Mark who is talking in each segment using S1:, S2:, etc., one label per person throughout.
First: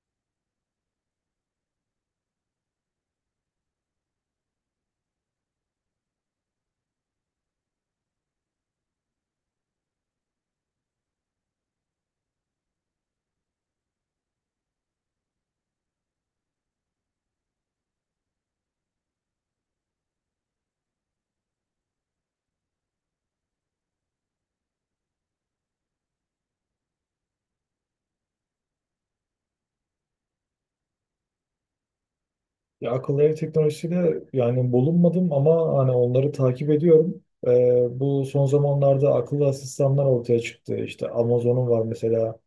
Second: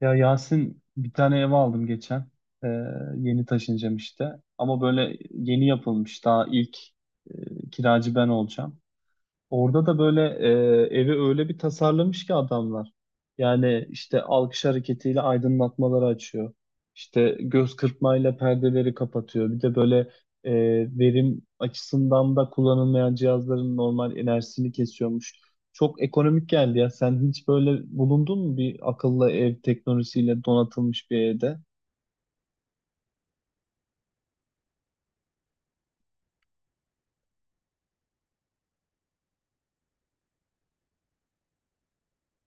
S1: Ya Yasin bir tane ev aldım geçen. Ee, yeni taşınacağım işte. Ama böyle yeni yapılmış. Daha ilk kiracı ben olacağım. Orada da böyle evi öyle bir tasarlamış ki adamlar. Yani işte alkış hareketiyle aydınlatmaları açıyor. İşte göz kırpmayla perdeleri kapatıyor. Bir de böyle e, verim açısından da kullanılmayan cihazların normal enerjisini kesiyormuş. Çok ekonomik geldi ya. Sen hiç böyle bulundun mu bir akıllı ev teknolojisiyle donatılmış bir evde?
S2: Ya akıllı ev teknolojisiyle yani bulunmadım ama hani onları takip ediyorum. Bu son zamanlarda akıllı asistanlar ortaya çıktı. İşte Amazon'un var mesela,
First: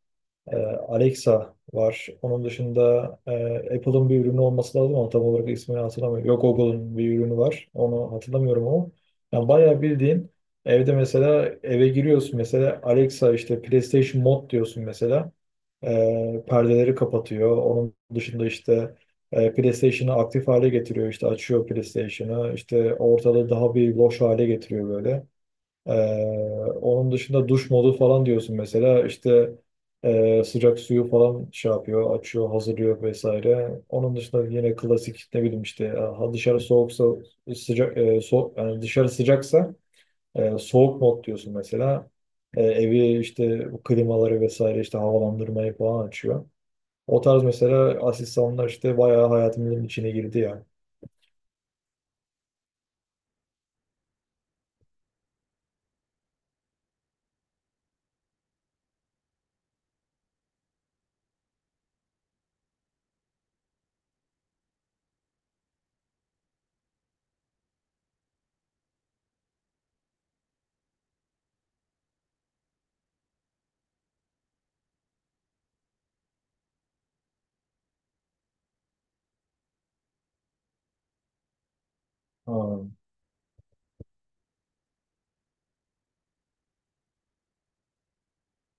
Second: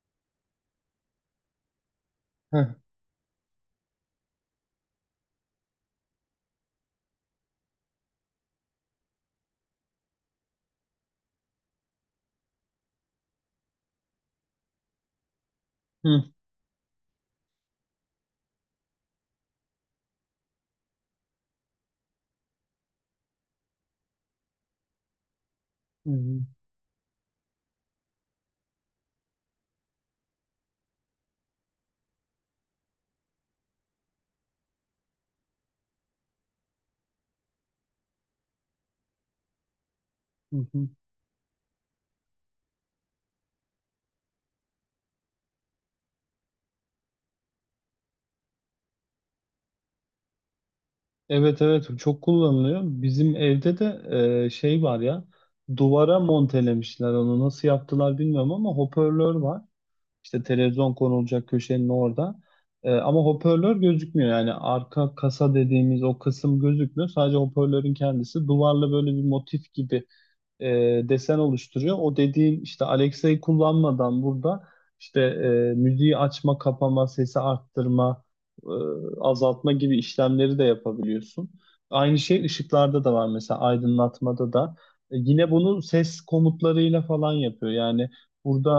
S2: ee, Alexa var. Onun
S1: Heh.
S2: dışında e, Apple'ın bir ürünü olması lazım ama tam olarak ismini hatırlamıyorum. Yok, Google'ın bir ürünü var. Onu hatırlamıyorum ama. Yani bayağı bildiğin evde mesela, eve giriyorsun mesela, Alexa işte PlayStation Mod diyorsun mesela.
S1: Hı.
S2: Perdeleri kapatıyor. Onun dışında işte PlayStation'ı aktif hale getiriyor. İşte açıyor PlayStation'ı. İşte ortalığı daha bir loş hale getiriyor böyle. Ee,
S1: Hı hı.
S2: onun dışında duş modu falan diyorsun mesela, işte sıcak suyu falan şey yapıyor, açıyor, hazırlıyor vesaire. Onun dışında yine klasik ne bileyim işte, ha, dışarı soğuksa sıcak yani dışarı sıcaksa
S1: Hı hı.
S2: soğuk mod diyorsun mesela. Evi işte, bu klimaları vesaire, işte havalandırmayı falan açıyor. O tarz mesela asistanlar işte bayağı hayatımızın içine girdi ya.
S1: Evet, evet, çok kullanılıyor. Bizim evde de şey var ya, duvara montelemişler, onu nasıl yaptılar bilmiyorum ama hoparlör var. İşte televizyon konulacak köşenin orada. Ama hoparlör gözükmüyor yani arka kasa dediğimiz o kısım gözükmüyor. Sadece hoparlörün kendisi duvarla böyle bir motif gibi e, desen oluşturuyor. O dediğin işte Alexa'yı kullanmadan burada işte müziği açma, kapama, sesi arttırma, e, azaltma gibi işlemleri de yapabiliyorsun. Aynı şey
S2: Ha,
S1: ışıklarda da var mesela, aydınlatmada da. Yine bunu ses komutlarıyla falan yapıyor. Yani burada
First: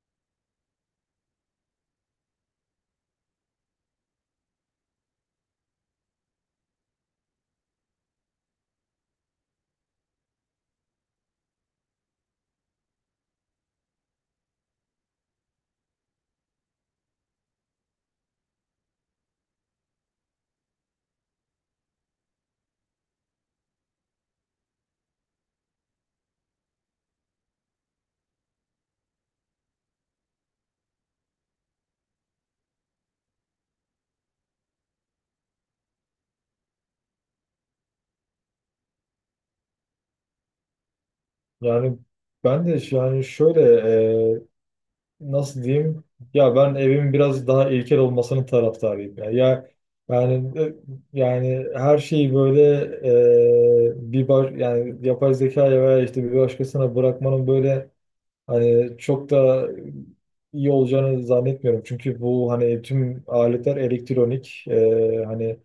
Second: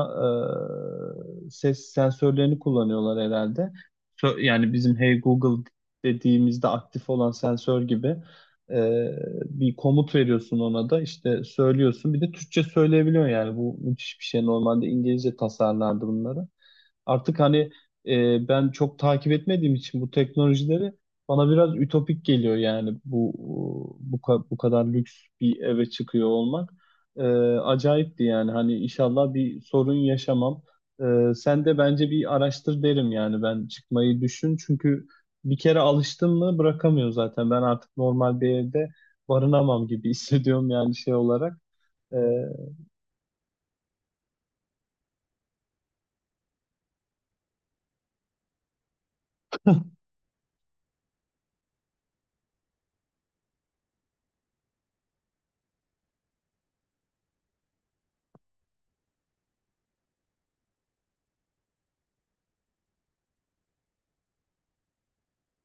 S1: ses sensörlerini kullanıyorlar herhalde. Yani bizim Hey Google dediğimizde aktif olan sensör gibi. Ee, bir komut veriyorsun, ona da işte söylüyorsun. Bir de Türkçe söyleyebiliyor yani, bu müthiş bir şey. Normalde İngilizce tasarlardı bunları. Artık hani ben çok takip etmediğim için bu teknolojileri bana biraz ütopik geliyor yani bu kadar lüks bir eve çıkıyor olmak. E, acayipti yani, hani inşallah bir sorun yaşamam. Sen de bence bir araştır derim yani, ben çıkmayı düşün, çünkü bir kere alıştın mı bırakamıyor zaten. Ben artık normal bir evde barınamam gibi hissediyorum yani, şey olarak.
S2: yani
S1: E,
S2: yani şöyle, e, nasıl diyeyim, ya ben evimin biraz daha ilkel olmasının taraftarıyım ya. Ya yani, yani her şeyi böyle bir baş, yani yapay zekaya veya işte bir başkasına bırakmanın böyle hani çok da iyi olacağını zannetmiyorum. Çünkü bu hani tüm aletler elektronik. Hani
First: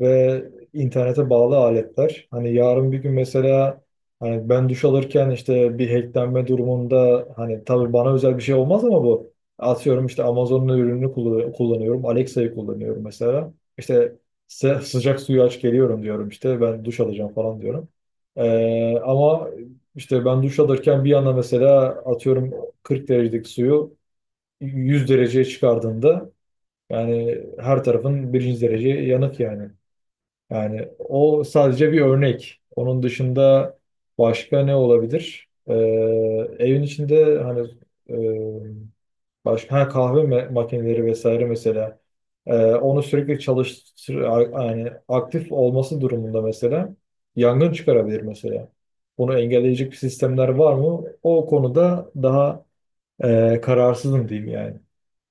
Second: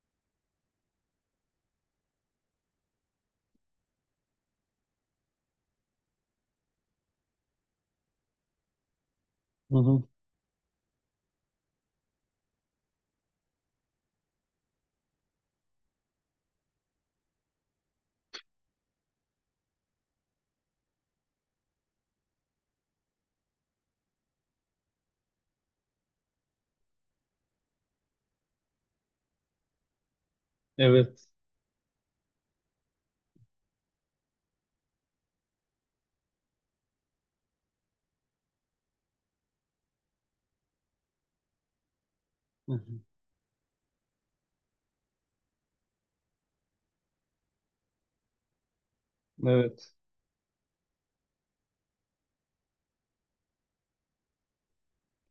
S2: ve internete bağlı aletler. Hani yarın bir gün mesela, hani ben duş alırken işte bir hacklenme durumunda hani tabii bana özel bir şey olmaz ama bu,
S1: hı hı,
S2: atıyorum işte Amazon'un ürününü kullanıyorum. Alexa'yı kullanıyorum mesela. İşte sıcak suyu aç geliyorum diyorum, işte ben duş alacağım falan diyorum. Ama işte ben duş alırken bir yana mesela atıyorum 40 derecelik suyu 100 dereceye çıkardığında, yani her tarafın birinci derece yanık yani. Yani
S1: evet.
S2: o sadece bir örnek. Onun dışında başka ne olabilir? Evin içinde hani e, başka ha, makineleri vesaire mesela.
S1: Hı hı,
S2: Onu sürekli yani aktif olması durumunda mesela yangın çıkarabilir mesela. Bunu engelleyecek
S1: evet.
S2: sistemler var mı? O konuda daha kararsızım diyeyim yani.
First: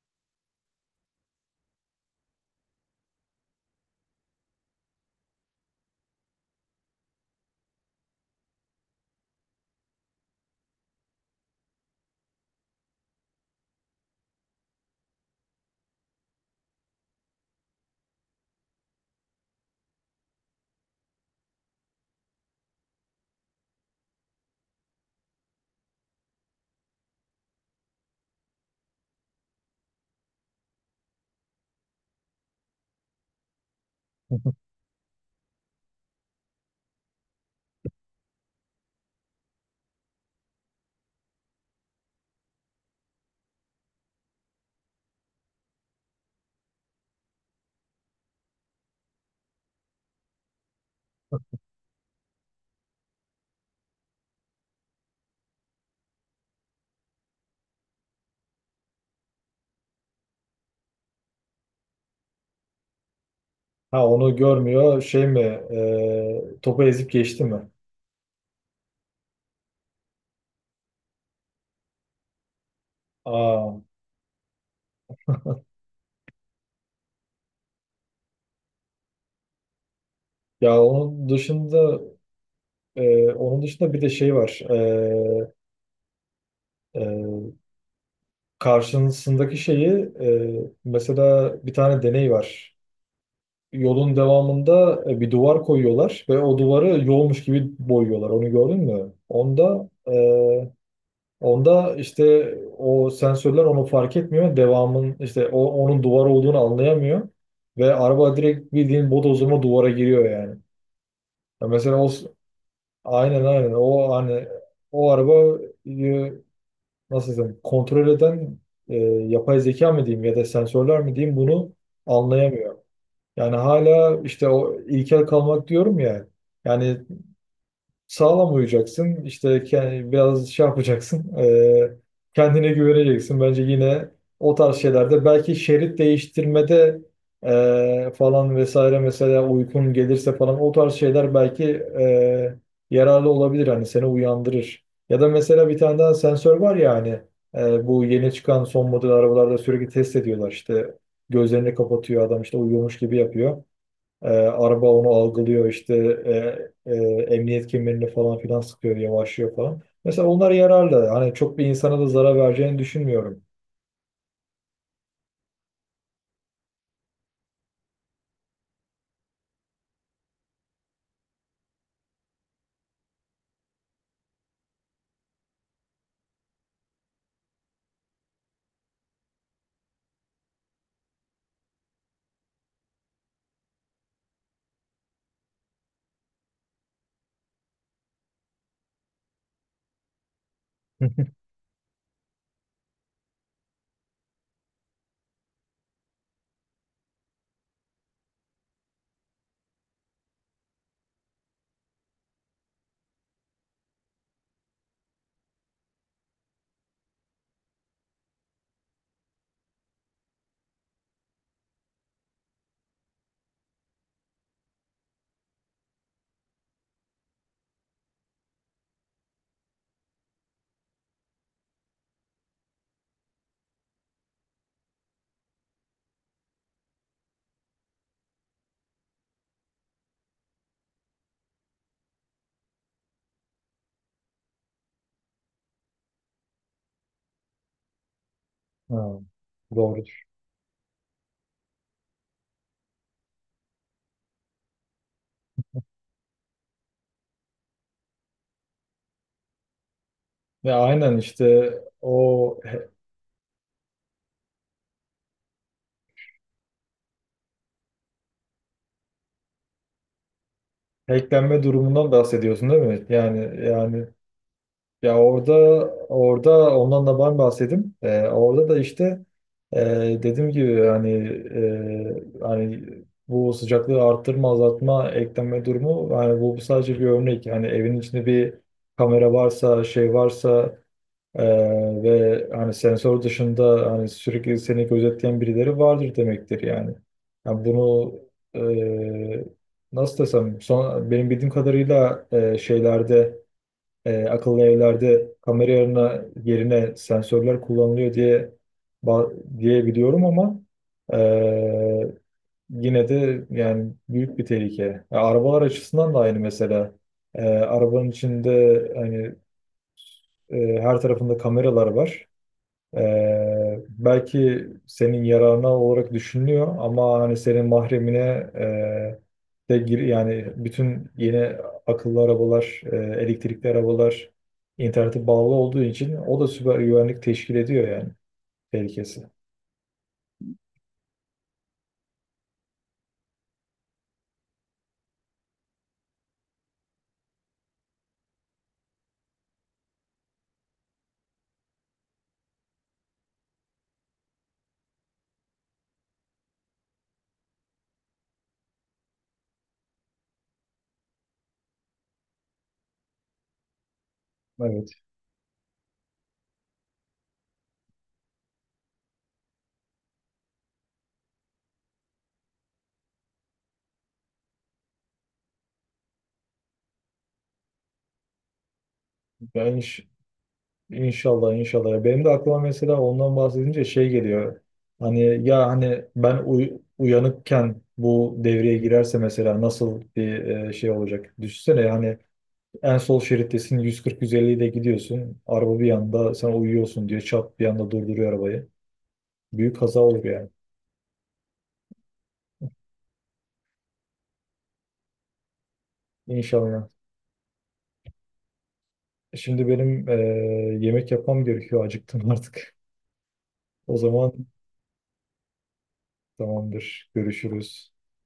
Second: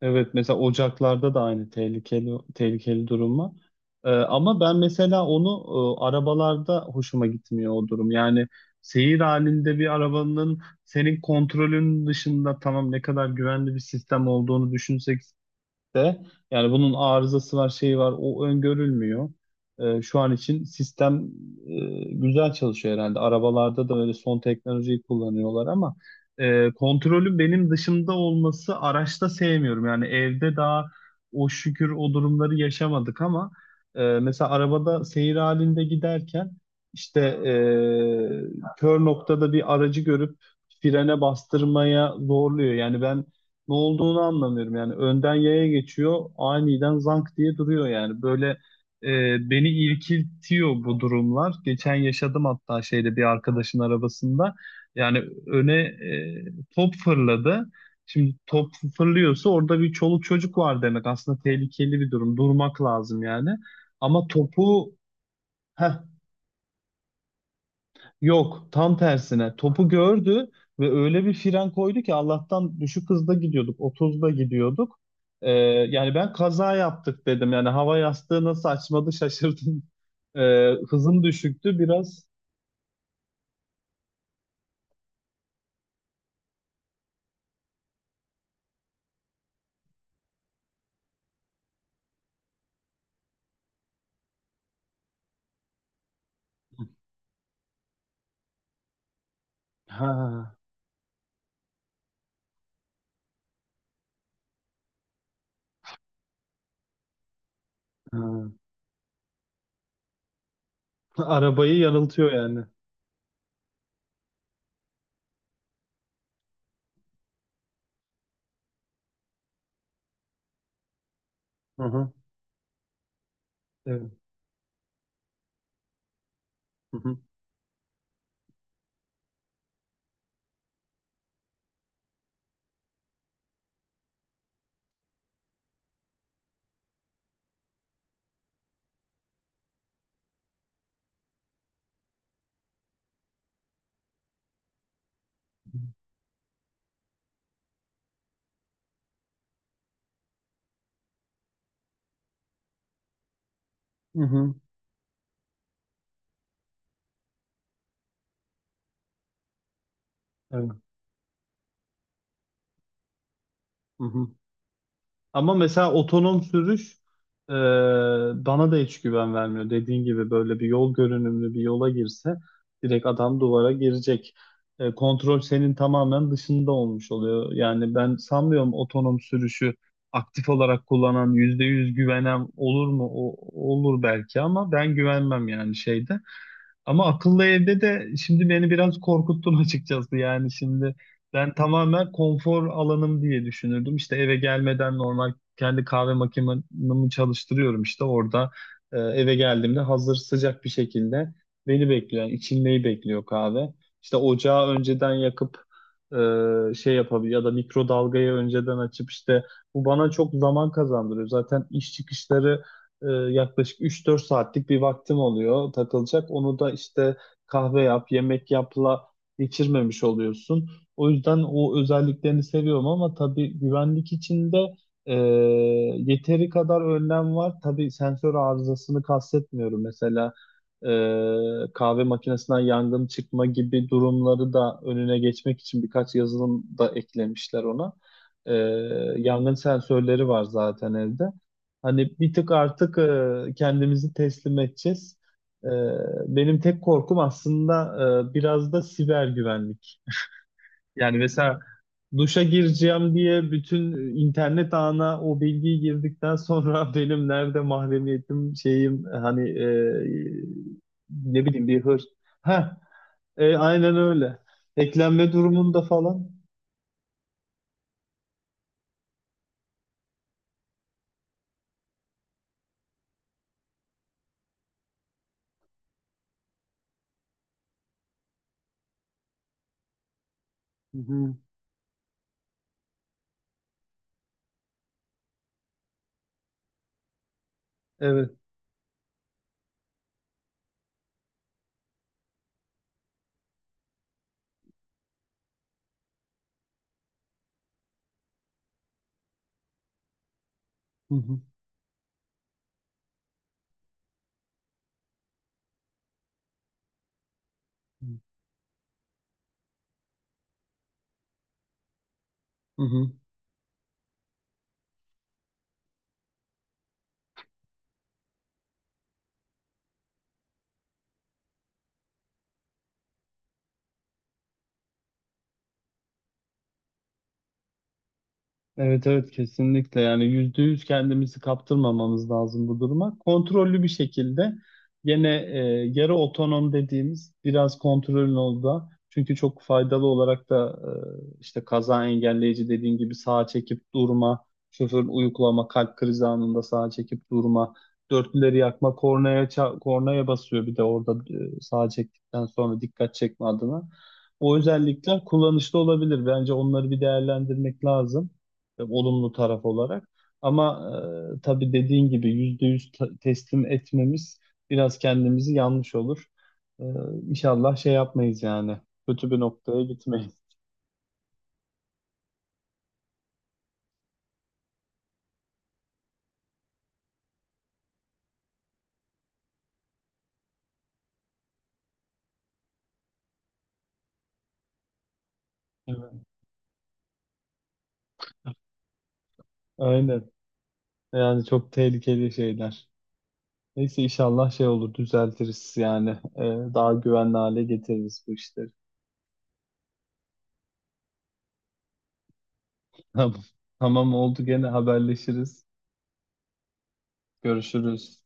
S1: Evet, mesela ocaklarda da aynı tehlikeli tehlikeli durum var. Ama ben mesela onu arabalarda hoşuma gitmiyor o durum. Yani seyir halinde bir arabanın senin kontrolün dışında, tamam ne kadar güvenli bir sistem olduğunu düşünsek de yani bunun arızası var, şeyi var, o öngörülmüyor. Şu an için sistem güzel çalışıyor herhalde. Arabalarda da öyle son teknolojiyi kullanıyorlar ama kontrolün benim dışımda olması, araçta sevmiyorum. Yani evde daha o şükür o durumları yaşamadık ama mesela arabada seyir halinde giderken işte kör noktada bir aracı görüp frene bastırmaya zorluyor. Yani ben ne olduğunu anlamıyorum. Yani önden yaya geçiyor, aniden zank diye duruyor yani. Böyle beni irkiltiyor bu durumlar. Geçen yaşadım hatta şeyde, bir arkadaşın arabasında. Yani öne top fırladı. Şimdi top fırlıyorsa orada bir çoluk çocuk var demek. Aslında tehlikeli bir durum. Durmak lazım yani.
S2: Ha,
S1: Ama
S2: onu
S1: topu
S2: görmüyor. Şey mi?
S1: heh,
S2: Topu ezip geçti mi?
S1: Yok, tam tersine. Topu gördü ve öyle bir fren koydu ki, Allah'tan düşük hızda gidiyorduk,
S2: Aa,
S1: 30'da gidiyorduk. Ee, yani ben kaza yaptık dedim. Yani hava yastığı nasıl açmadı şaşırdım. Ee,
S2: ya
S1: hızım
S2: onun
S1: düşüktü
S2: dışında
S1: biraz.
S2: onun dışında bir de şey var. E, karşısındaki şeyi, e, mesela bir tane deney var. Yolun devamında bir duvar koyuyorlar ve o duvarı yolmuş gibi boyuyorlar. Onu gördün mü?
S1: Ha,
S2: Onda işte o sensörler onu fark etmiyor. Devamın işte o, onun duvar olduğunu anlayamıyor. Ve
S1: ha.
S2: araba direkt bildiğin bodozuma duvara giriyor yani. Ya
S1: Arabayı
S2: mesela
S1: yarıltıyor yani.
S2: aynen aynen o hani, o araba e, nasıl desem kontrol eden yapay zeka mı diyeyim ya da sensörler mi diyeyim, bunu
S1: Hı hı.
S2: anlayamıyor. Yani
S1: Evet.
S2: hala işte o ilkel kalmak diyorum ya.
S1: Hı
S2: Yani
S1: hı.
S2: sağlam uyuyacaksın. İşte biraz şey yapacaksın. Kendine güveneceksin. Bence yine o tarz şeylerde belki şerit değiştirmede falan vesaire, mesela uykun gelirse falan o tarz şeyler belki e, yararlı olabilir. Hani seni uyandırır. Ya da mesela bir tane daha sensör var ya hani, bu yeni çıkan son model arabalarda sürekli test ediyorlar. İşte gözlerini kapatıyor adam, işte uyuyormuş gibi yapıyor.
S1: Hı hı.
S2: Araba onu algılıyor, işte e, e, emniyet kemerini falan filan sıkıyor, yavaşlıyor falan. Mesela onlar
S1: Evet.
S2: yararlı. Hani çok bir insana da zarar vereceğini düşünmüyorum.
S1: Hı hı. Ama mesela otonom sürüş e, bana da hiç güven vermiyor. Dediğin gibi böyle bir yol görünümlü bir yola girse direkt adam duvara girecek. Kontrol senin tamamen dışında olmuş oluyor. Yani ben sanmıyorum, otonom sürüşü aktif olarak kullanan, %100 güvenen olur mu? Olur belki ama ben güvenmem yani, şeyde. Ama akıllı evde de şimdi beni biraz korkuttun açıkçası. Yani şimdi ben tamamen konfor alanım diye düşünürdüm. İşte eve gelmeden normal kendi kahve makinemi çalıştırıyorum işte orada. Eve geldiğimde hazır sıcak bir şekilde beni bekliyor. Yani içilmeyi bekliyor kahve. İşte ocağı önceden yakıp şey yapabiliyor, ya da mikrodalgayı önceden açıp işte, bu bana çok zaman kazandırıyor. Zaten iş çıkışları e, yaklaşık 3-4 saatlik bir vaktim oluyor takılacak. Onu da işte kahve yap, yemek yapla geçirmemiş oluyorsun. O yüzden o özelliklerini seviyorum ama tabii güvenlik içinde e, yeteri kadar önlem var. Tabii sensör arızasını kastetmiyorum. Mesela kahve makinesinden yangın çıkma gibi durumları da önüne geçmek için birkaç yazılım da eklemişler ona. E,
S2: Ha,
S1: yangın
S2: doğrudur.
S1: sensörleri var zaten evde. Hani bir tık artık kendimizi teslim edeceğiz. E, benim tek korkum aslında biraz da siber güvenlik.
S2: Ya
S1: Yani
S2: aynen
S1: mesela
S2: işte
S1: duşa
S2: o he-
S1: gireceğim diye bütün internet ağına o bilgiyi girdikten sonra benim nerede mahremiyetim, şeyim hani ne
S2: hacklenme
S1: bileyim, bir hır.
S2: durumundan
S1: Heh,
S2: bahsediyorsun değil mi? Yani
S1: aynen
S2: yani
S1: öyle.
S2: ya
S1: Eklenme
S2: orada,
S1: durumunda falan.
S2: orada ondan da ben bahsedeyim. Orada da işte, e, dediğim gibi hani, hani bu sıcaklığı arttırma, azaltma, ekleme durumu, yani bu sadece bir örnek. Yani evin içinde bir kamera varsa, şey varsa,
S1: Hı hı,
S2: e, ve hani sensör dışında hani sürekli seni gözetleyen birileri vardır demektir yani. Yani bunu
S1: evet.
S2: e, nasıl desem son, benim bildiğim kadarıyla şeylerde, akıllı evlerde kamera yerine, yerine sensörler kullanılıyor diye biliyorum ama
S1: Hı
S2: e,
S1: hı,
S2: yine de yani büyük bir tehlike. Ya arabalar açısından da aynı mesela. Arabanın içinde hani her tarafında kameralar var.
S1: hı hı.
S2: Belki senin yararına olarak düşünülüyor ama hani senin mahremine de gir, yani bütün yeni akıllı arabalar, elektrikli arabalar internete bağlı olduğu için o da süper güvenlik teşkil ediyor yani,
S1: Evet,
S2: tehlikesi.
S1: evet, kesinlikle yani %100 kendimizi kaptırmamamız lazım bu duruma. Kontrollü bir şekilde gene yarı otonom dediğimiz biraz kontrolün olduğu, çünkü çok faydalı olarak da işte kaza engelleyici dediğin gibi, sağa çekip durma, şoför uyuklama, kalp krizi anında sağa çekip durma, dörtlüleri yakma, kornaya kornaya basıyor bir de orada, sağa çektikten sonra dikkat çekme adına. O
S2: Evet.
S1: özellikler kullanışlı olabilir. Bence onları bir değerlendirmek lazım olumlu taraf olarak. Ama tabii dediğin gibi %100 teslim etmemiz biraz kendimizi, yanlış olur. E, İnşallah şey yapmayız yani. Kötü bir
S2: Ben
S1: noktaya
S2: hiç
S1: gitmeyiz.
S2: İnşallah inşallah. Benim de aklıma mesela ondan bahsedince şey geliyor. Hani, ya hani ben uyanıkken bu devreye girerse mesela nasıl bir şey olacak? Düşünsene hani en sol şerittesin, 140-150 ile gidiyorsun. Araba bir
S1: Evet.
S2: yanda sen uyuyorsun diye çat bir anda durduruyor arabayı. Büyük kaza olur
S1: Aynen.
S2: yani.
S1: Yani çok tehlikeli şeyler. Neyse inşallah şey olur, düzeltiriz yani. E,
S2: İnşallah.
S1: daha güvenli hale getiririz bu işleri.
S2: Şimdi benim yemek yapmam gerekiyor. Acıktım artık.
S1: Tamam.
S2: O
S1: Tamam,
S2: zaman
S1: oldu, gene haberleşiriz.
S2: tamamdır. Görüşürüz.
S1: Görüşürüz.